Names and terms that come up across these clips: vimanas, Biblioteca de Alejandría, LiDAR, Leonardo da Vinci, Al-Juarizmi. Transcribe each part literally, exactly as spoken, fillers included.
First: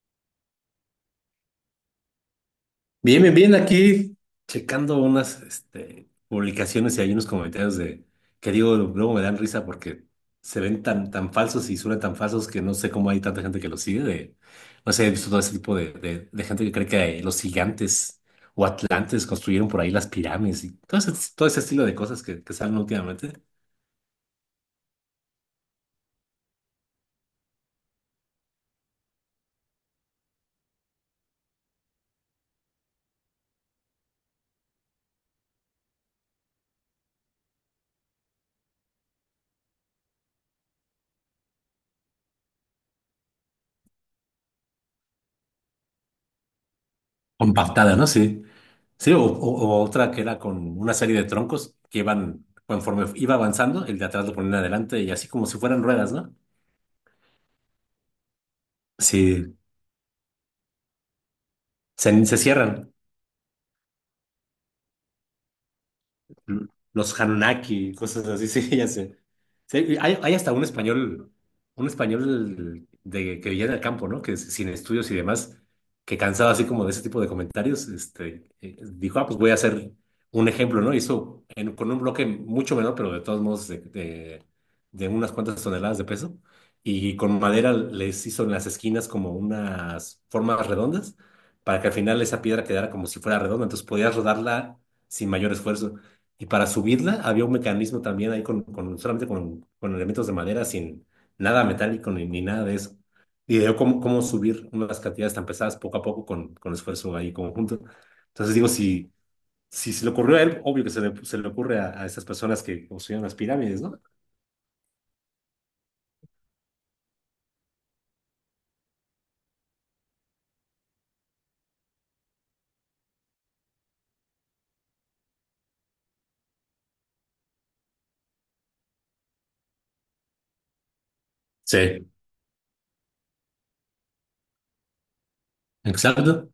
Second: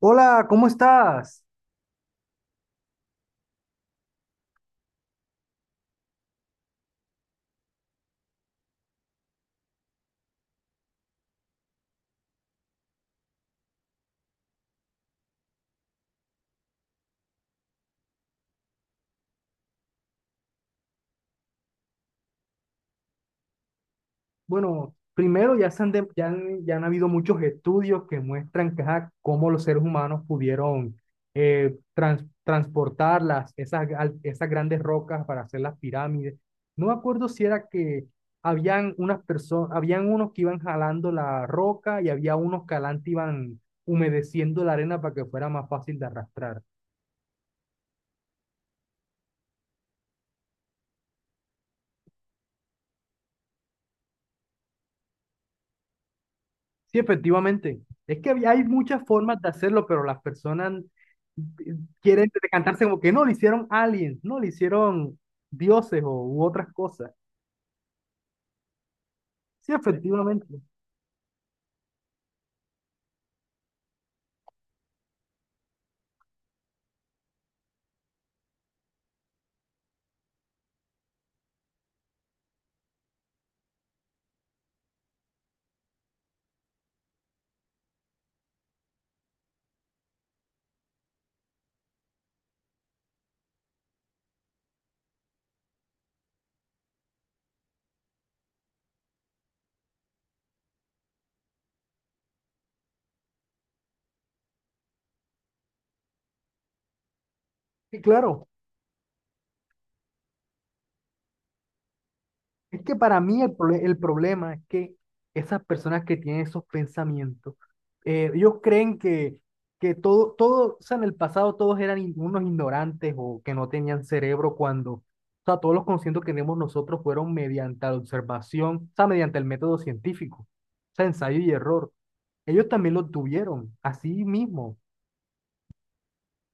Hola, ¿cómo estás? Bien, bien, bien, aquí checando unas este, publicaciones y hay unos comentarios de que digo, luego me dan risa porque se ven tan, tan falsos y suenan tan falsos que no sé cómo hay tanta gente que los sigue. De, no sé, he visto todo ese tipo de, de- de gente que cree que eh, los gigantes o atlantes construyeron por ahí las pirámides y todo ese, todo ese estilo de cosas que, que salen últimamente. Bueno, primero ya, se han de- ya, han, ya han habido muchos estudios que muestran que, ajá, cómo los seres humanos pudieron eh, trans- transportar las, esas, gal- esas grandes rocas para hacer las pirámides. No me acuerdo si era que habían unas personas, habían unos que iban jalando la roca y había unos que adelante iban humedeciendo la arena para que fuera más fácil de arrastrar. Compactada, ¿no? Sí. Sí, o, o- o otra que era con una serie de troncos que iban, conforme iba avanzando, el de atrás lo ponían adelante y así como si fueran ruedas, ¿no? Sí, efectivamente. Es que había- hay muchas formas de Sí, hacerlo, pero las personas eh, se, quieren se decantarse cierran. como que no, le hicieron aliens, no, le hicieron dioses o, u otras cosas. Los Anunnaki, cosas así, sí, ya sé. Sí, Sí, hay, hay hasta efectivamente. un español, un español de, que vivía en el campo, ¿no? Que es- sin estudios y demás, que cansado así como de ese tipo de comentarios, este, eh, dijo, ah, pues voy a hacer un ejemplo, ¿no? Hizo en- con un bloque mucho menor, pero de todos modos de, de, de unas cuantas toneladas de peso, y con madera les hizo en las esquinas como unas formas redondas, para que al final esa piedra quedara como si fuera redonda, entonces podías rodarla sin mayor esfuerzo. Y para subirla había un mecanismo también ahí con, con- solamente con, con elementos de madera, sin nada metálico ni, ni nada de eso. Y veo cómo, cómo subir unas cantidades tan pesadas poco a poco con, con esfuerzo ahí conjunto. Sí, claro. Entonces digo, si, si se le ocurrió a él, obvio que se le, se le ocurre a, a esas personas Es que que para construyeron las mí el, prole- pirámides, el ¿no? problema es que esas personas que tienen esos pensamientos, eh, ellos creen que, que todo, todo, o sea, en el pasado todos eran in- unos ignorantes o que no tenían cerebro cuando, o sea, todos los conocimientos que tenemos nosotros fueron mediante la observación, o sea, mediante el método científico, o sea, ensayo y error. Sí. Ellos también lo tuvieron, así mismo. Exacto,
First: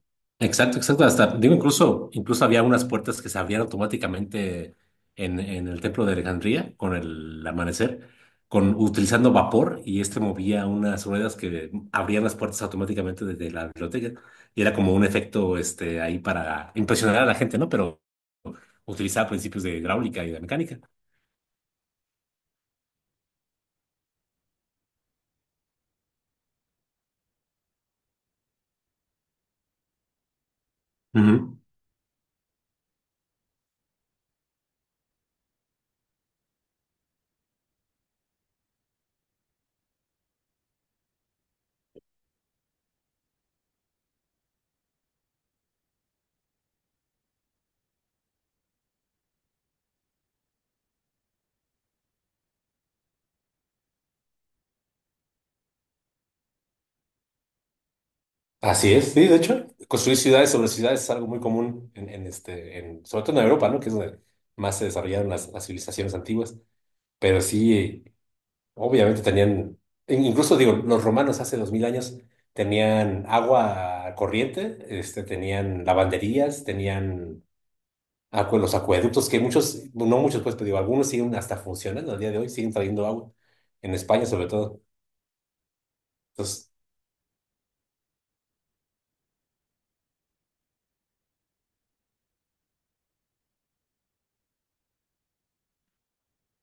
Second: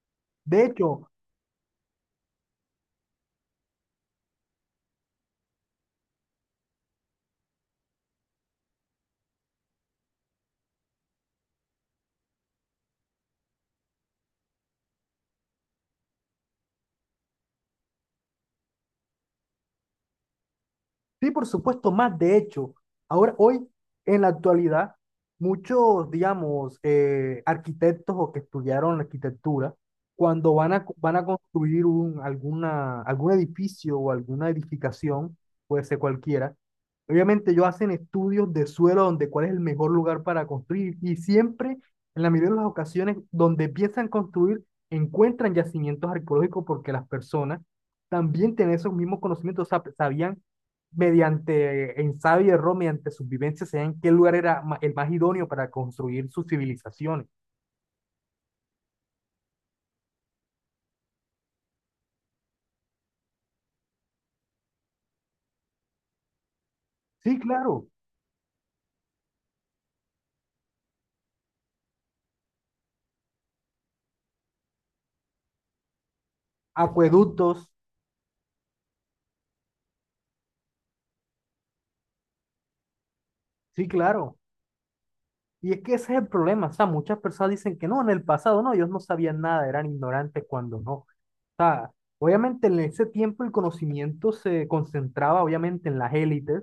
De exacto, exacto. hecho. Hasta, digo, incluso, incluso había unas puertas que se abrían automáticamente en, en el templo de Alejandría con el amanecer, con, utilizando vapor, y este movía unas ruedas que abrían las puertas automáticamente desde la biblioteca. Y era como un efecto este, ahí para impresionar a la gente, ¿no? Pero utilizaba principios de hidráulica y de mecánica. Sí, por supuesto, más de hecho. Ahora, hoy, en la actualidad, muchos, digamos, eh, arquitectos o que estudiaron arquitectura, cuando van a, van a Ujú. construir un, alguna, algún edificio o alguna edificación, puede ser cualquiera, obviamente ellos hacen estudios de suelo donde cuál es el mejor lugar para construir y siempre, en la mayoría de las ocasiones, donde empiezan a construir, encuentran yacimientos arqueológicos porque las personas también tienen esos mismos conocimientos, sab- sabían mediante ensayo y error, mediante sus vivencias, sabían en qué lugar era ma- el más idóneo para construir sus civilizaciones. Así es, sí, de hecho, construir ciudades sobre ciudades es algo muy común en, en este, en, sobre todo en Europa, ¿no? Que es donde más se desarrollaron las, las civilizaciones antiguas. Sí, Pero claro, sí, obviamente tenían, in- incluso digo, los romanos hace dos mil años tenían agua corriente, este, tenían lavanderías, tenían acueductos, acue- los acueductos, que muchos, no muchos, pues, pero digo, algunos siguen hasta funcionando al día de hoy, siguen trayendo agua, sí, en España claro. sobre todo. Y es que ese es el problema, Entonces, o sea, muchas personas dicen que no, en el pasado no, ellos no sabían nada, eran ignorantes cuando no. O sea, obviamente en ese tiempo el conocimiento se concentraba obviamente en las élites,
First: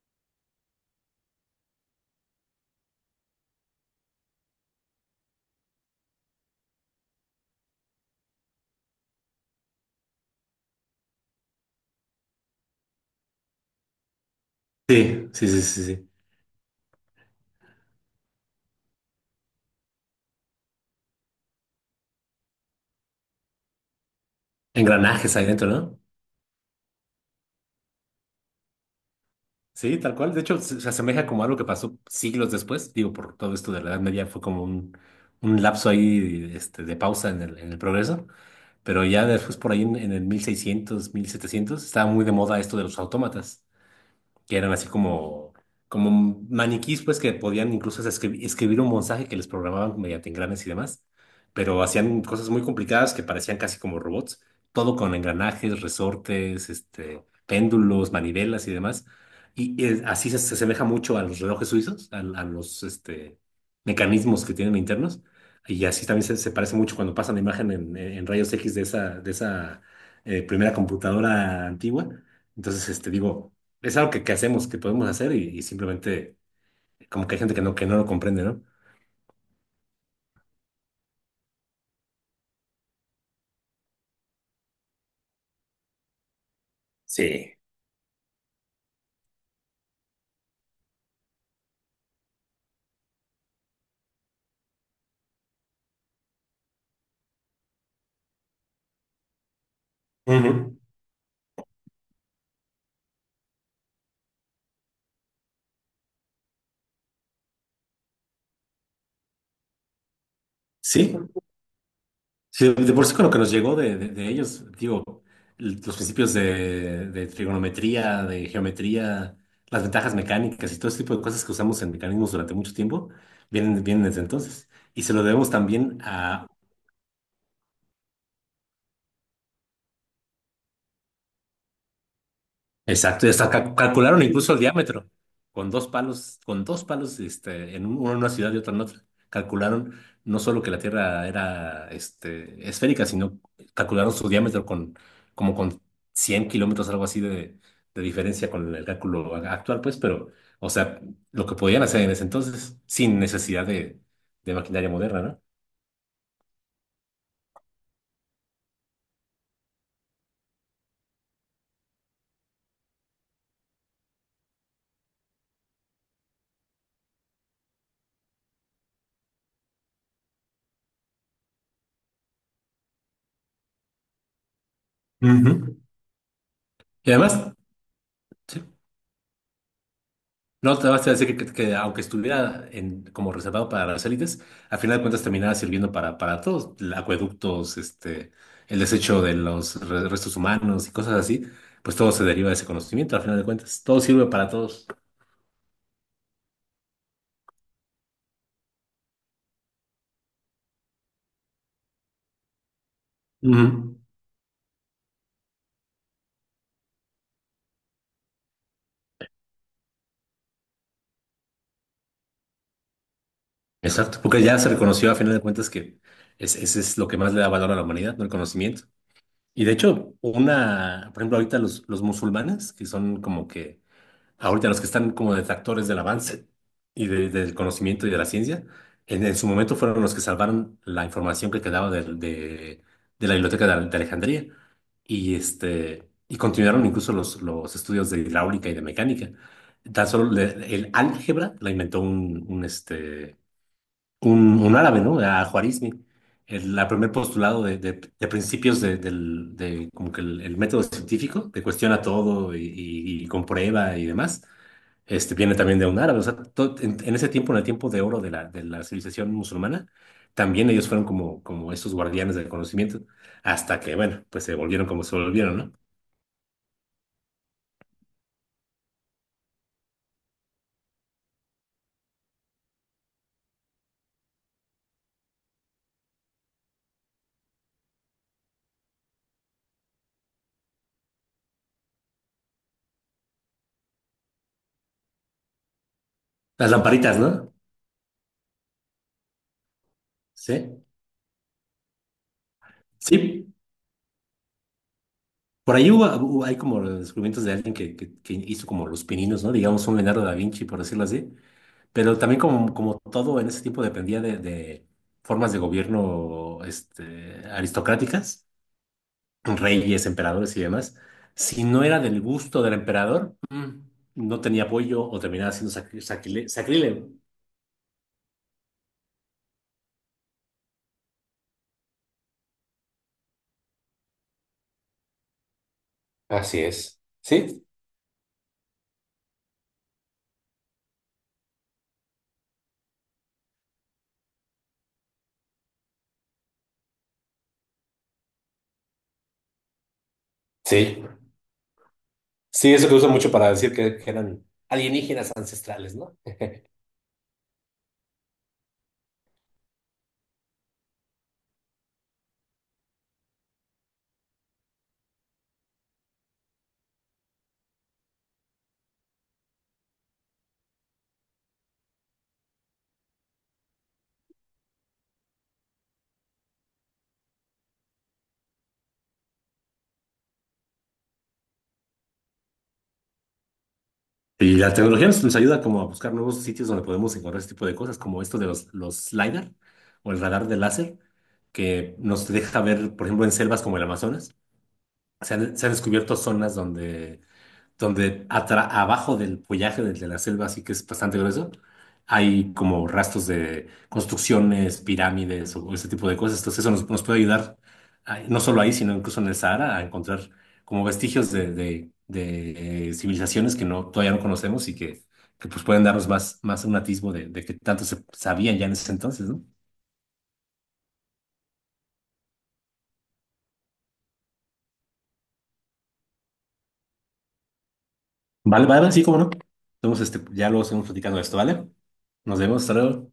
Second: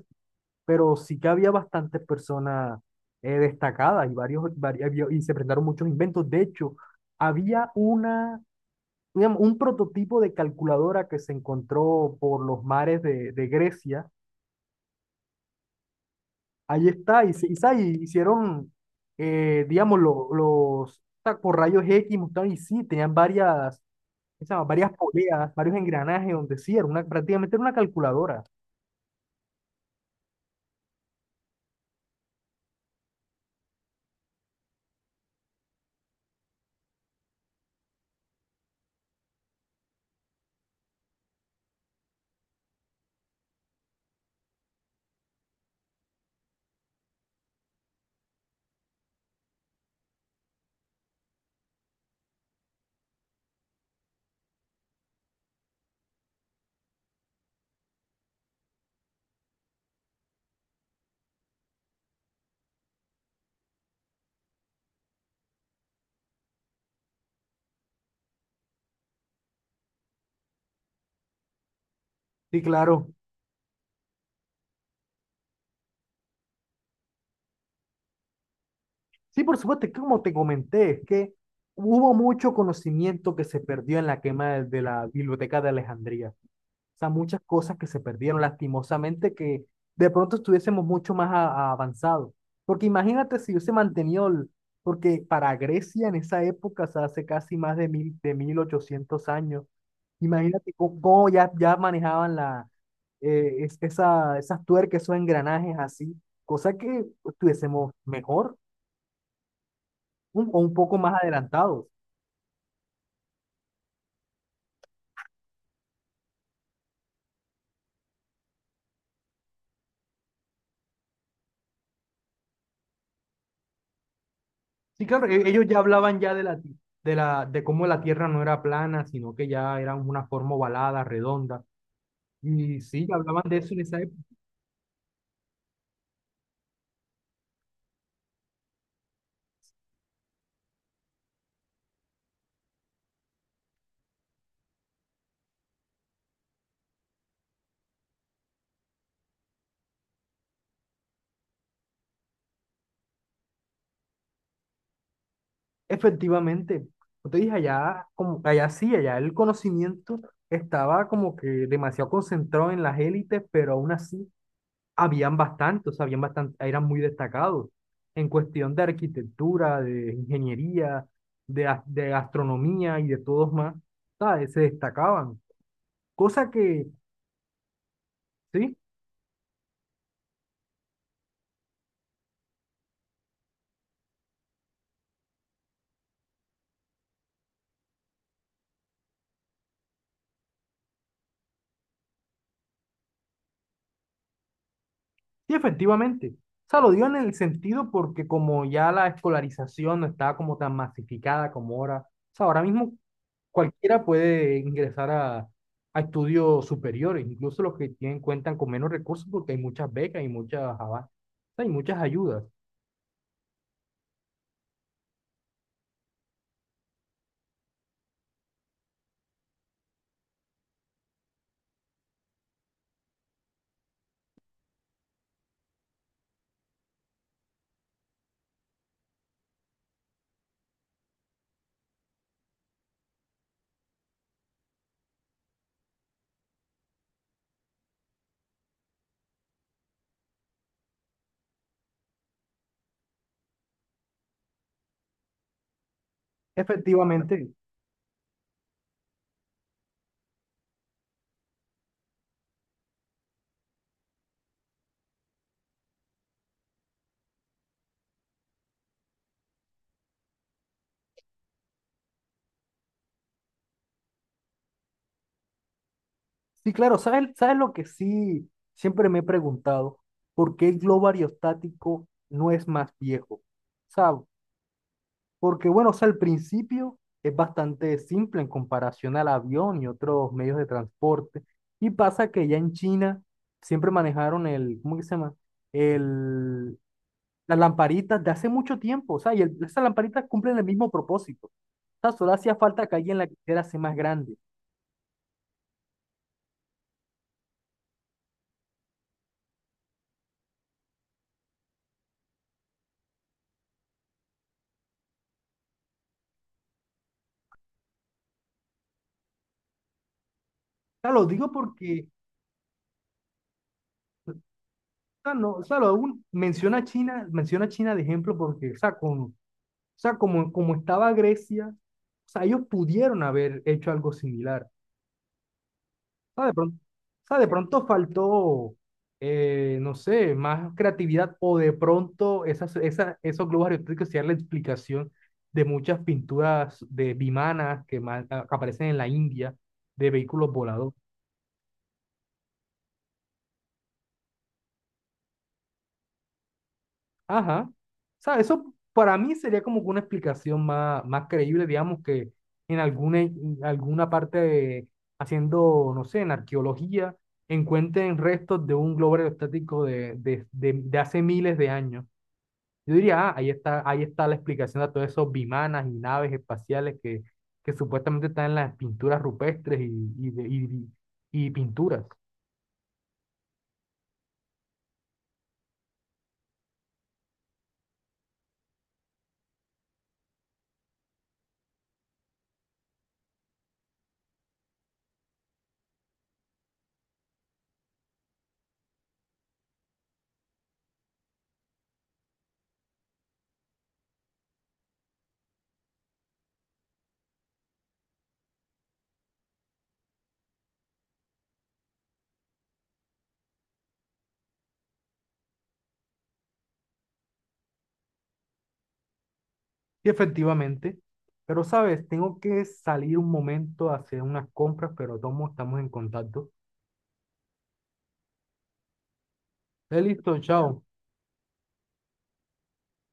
pero sí que había bastantes personas eh, destacadas y varios, vari- había- y se presentaron muchos inventos. De hecho, había una, digamos, un prototipo de calculadora que se encontró por los mares de, de Grecia. sí, sí, sí, sí, sí. Ahí está, y, se- y sa- y hicieron, eh, digamos, lo- los, ta- por rayos equis, mostraron, y sí, tenían varias, ¿qué se llama? Varias Engranajes ahí poleas, dentro, varios ¿no? engranajes donde sí, era una, prácticamente era una calculadora. Sí, tal cual. De hecho, se, se asemeja como algo que pasó siglos después. Digo, por todo esto de la Edad Media fue como un, un lapso ahí este, de pausa en el, en el progreso. Pero ya después, por ahí en, en el mil seiscientos, mil setecientos estaba muy de moda esto de los autómatas que eran así como, como maniquís, pues que podían incluso escri- escribir un mensaje que les programaban mediante engranes y demás, pero hacían cosas muy complicadas que parecían casi como robots, todo con engranajes, resortes, este, péndulos, manivelas y demás. Y, y así se, se asemeja mucho a los relojes suizos, a, a los este, mecanismos que tienen internos. Y así también se, se parece mucho cuando pasan la imagen en, en rayos X de esa, de esa eh, primera computadora antigua. Sí, Entonces, claro. este, digo, es algo que, que hacemos, que podemos hacer y, y simplemente como que hay gente que no, que no lo comprende, ¿no? Sí, por supuesto, es que como te comenté, es que hubo mucho conocimiento que se perdió en la quema de de la Biblioteca de Alejandría. O sea, muchas Sí. cosas que se perdieron, lastimosamente, que de pronto estuviésemos mucho más a- a avanzados. Porque imagínate si hubiese mantenido, el- porque para Grecia en esa época, o sea, hace casi más de mil, de mil ochocientos años, imagínate Ujú. cómo, cómo ya, ya manejaban la, eh, es- esa, esas tuercas, esos engranajes así, cosa que estuviésemos mejor un- o un poco más Sí, adelantados. sí, de por sí con lo que nos llegó de, de- de ellos, digo, l- los principios de, de trigonometría, de geometría, las ventajas mecánicas y todo ese tipo de cosas que usamos en mecanismos durante mucho tiempo, vienen, vienen desde entonces. Y Sí, se lo claro, e- debemos ellos ya también hablaban ya de a la, ti- de la, de cómo la Tierra no era plana, sino que ya era una forma ovalada, redonda. Y sí, ya exacto, y hablaban hasta de eso ca- en esa calcularon. época. Sí. Incluso el diámetro con dos palos, con dos palos, este, en un- uno en una ciudad y otro en otra. Calcularon no solo que la Tierra era, este, esférica, sino calcularon su diámetro con como con cien kilómetros, algo así de, de diferencia con el cálculo a- actual, pues. Pero, o sea, lo que podían hacer en ese entonces sin necesidad de, de maquinaria moderna, Efectivamente, como te dije, allá, como, allá sí, allá el conocimiento estaba como que demasiado concentrado en las élites, pero aún así habían bastante, o sea, habían bastante, eran muy destacados en cuestión de arquitectura, de ingeniería, de, as- de astronomía y de todos más, ¿sabes? Se ¿no? destacaban. Ujú. Cosa que... Y además, sí. Sí, No, te vas a decir que, que aunque estuviera en, como reservado para las élites, a final de cuentas terminaba sirviendo para, para todos, l- acueductos, este, el desecho de los re- restos humanos y cosas así, pues todo se deriva de ese conocimiento, a final de cuentas, todo sirve para todos. sí, efectivamente. O sea, lo digo en el sentido porque como ya la escolarización no estaba como tan masificada como ahora, o sea, ahora mismo Ujú. cualquiera puede ingresar a, a estudios superiores, incluso los que tienen cuentan con menos recursos porque hay muchas becas y muchas ava- o sea, hay muchas ayudas. Exacto, porque ya se reconoció a final de cuentas que es- ese es lo que más le da valor a la humanidad, ¿no? El conocimiento. Y de hecho, una, por ejemplo, ahorita los, los musulmanes, que son como que ahorita los que están como detractores del avance y de- del conocimiento y de la ciencia, en, en su momento fueron los que salvaron la información que quedaba del- de, de la biblioteca de, de Alejandría y, este, y continuaron incluso los, los estudios de hidráulica y de mecánica. Tan solo le- el álgebra la inventó un, un, este, un, un árabe, ¿no? Al-Juarizmi. El la primer Efectivamente. postulado de, de- de principios de, del- de como que el, el método científico, que cuestiona todo y, y y comprueba y demás este, viene también de un árabe, o sea, to- en, en ese tiempo, en el tiempo de oro de la, de la civilización musulmana, también ellos fueron como, como estos guardianes del conocimiento, hasta que, bueno, pues se volvieron como se volvieron, ¿no? Sí, claro, ¿sabes, sabes lo que sí siempre me he preguntado. ¿Por qué el globo aerostático no es más viejo? O sea, porque bueno, o sea, al principio es bastante simple en comparación al avión y otros medios de transporte. Y pasa que ya en China siempre manejaron el, ¿cómo que se llama? Las El, lamparitas, ¿no? las lamparitas de hace mucho tiempo. O sea, y el- esas lamparitas cumplen el Sí. mismo propósito. O sea, solo hacía falta que alguien la Sí, quisiera hacer más grande. O por ahí hubo, hubo- hay como descubrimientos de alguien que, que, que hizo como los pininos, ¿no? Digamos un Leonardo da Vinci, por decirlo así, pero también como, como todo en ese tiempo dependía de, de formas de gobierno, este, aristocráticas. Reyes, emperadores y demás, sea, lo digo si no era porque, del gusto del emperador, mm, no tenía apoyo o o sea, terminaba no, o siendo sea, lo sacri- aún sacrile- menciona a sacrílego. China, menciona a China de ejemplo porque, o sea, con, o sea, como, como estaba Grecia, o sea, ellos pudieron haber hecho algo similar. Sea, de Así pronto, es. o de Sí, pronto faltó, eh, no sé, más creatividad o de pronto esas, esas, esos globos aerostáticos sean la explicación de muchas pinturas de vimanas que, ma- a- que aparecen en la India de vehículos volados. sí. Sí, eso que uso mucho para decir que, que eran alienígenas ancestrales, ¿no? Ajá. O sea, eso para mí sería como que una explicación más, más creíble, digamos, que en alguna, en alguna parte de- haciendo, no sé, en arqueología, encuentren restos de un globo aerostático de, de de- de hace miles de años. Yo diría, ah, ahí está, ahí está la explicación de todos esos bimanas y naves espaciales que, que supuestamente están en las pinturas rupestres y, y, de- y- y pinturas. Y la tecnología nos, nos ayuda como a buscar nuevos sitios donde podemos encontrar este tipo de cosas, como esto de los, los LiDAR o el radar de láser, que nos deja ver, por ejemplo, en selvas como el Amazonas, se han, se han descubierto zonas donde donde atra- abajo del follaje del- de la selva, así que es bastante grueso, hay como rastros de construcciones, pirámides o ese tipo de cosas. Entonces eso nos, nos puede ayudar, ah, no solo ahí, sino incluso en el Sahara, a encontrar como vestigios de, de- de, eh, civilizaciones que no, todavía no conocemos y que, que, pues pueden darnos más, más un atisbo de, de qué tanto se sabían ya en ese entonces, ¿no? Y efectivamente, pero sabes, tengo que salir un momento a hacer unas compras, pero todos estamos en contacto. Vale, vale, sí, cómo no. Eh, Entonces, este, Listo, ya luego chao. seguimos platicando de esto, ¿vale? Nos vemos, hasta luego.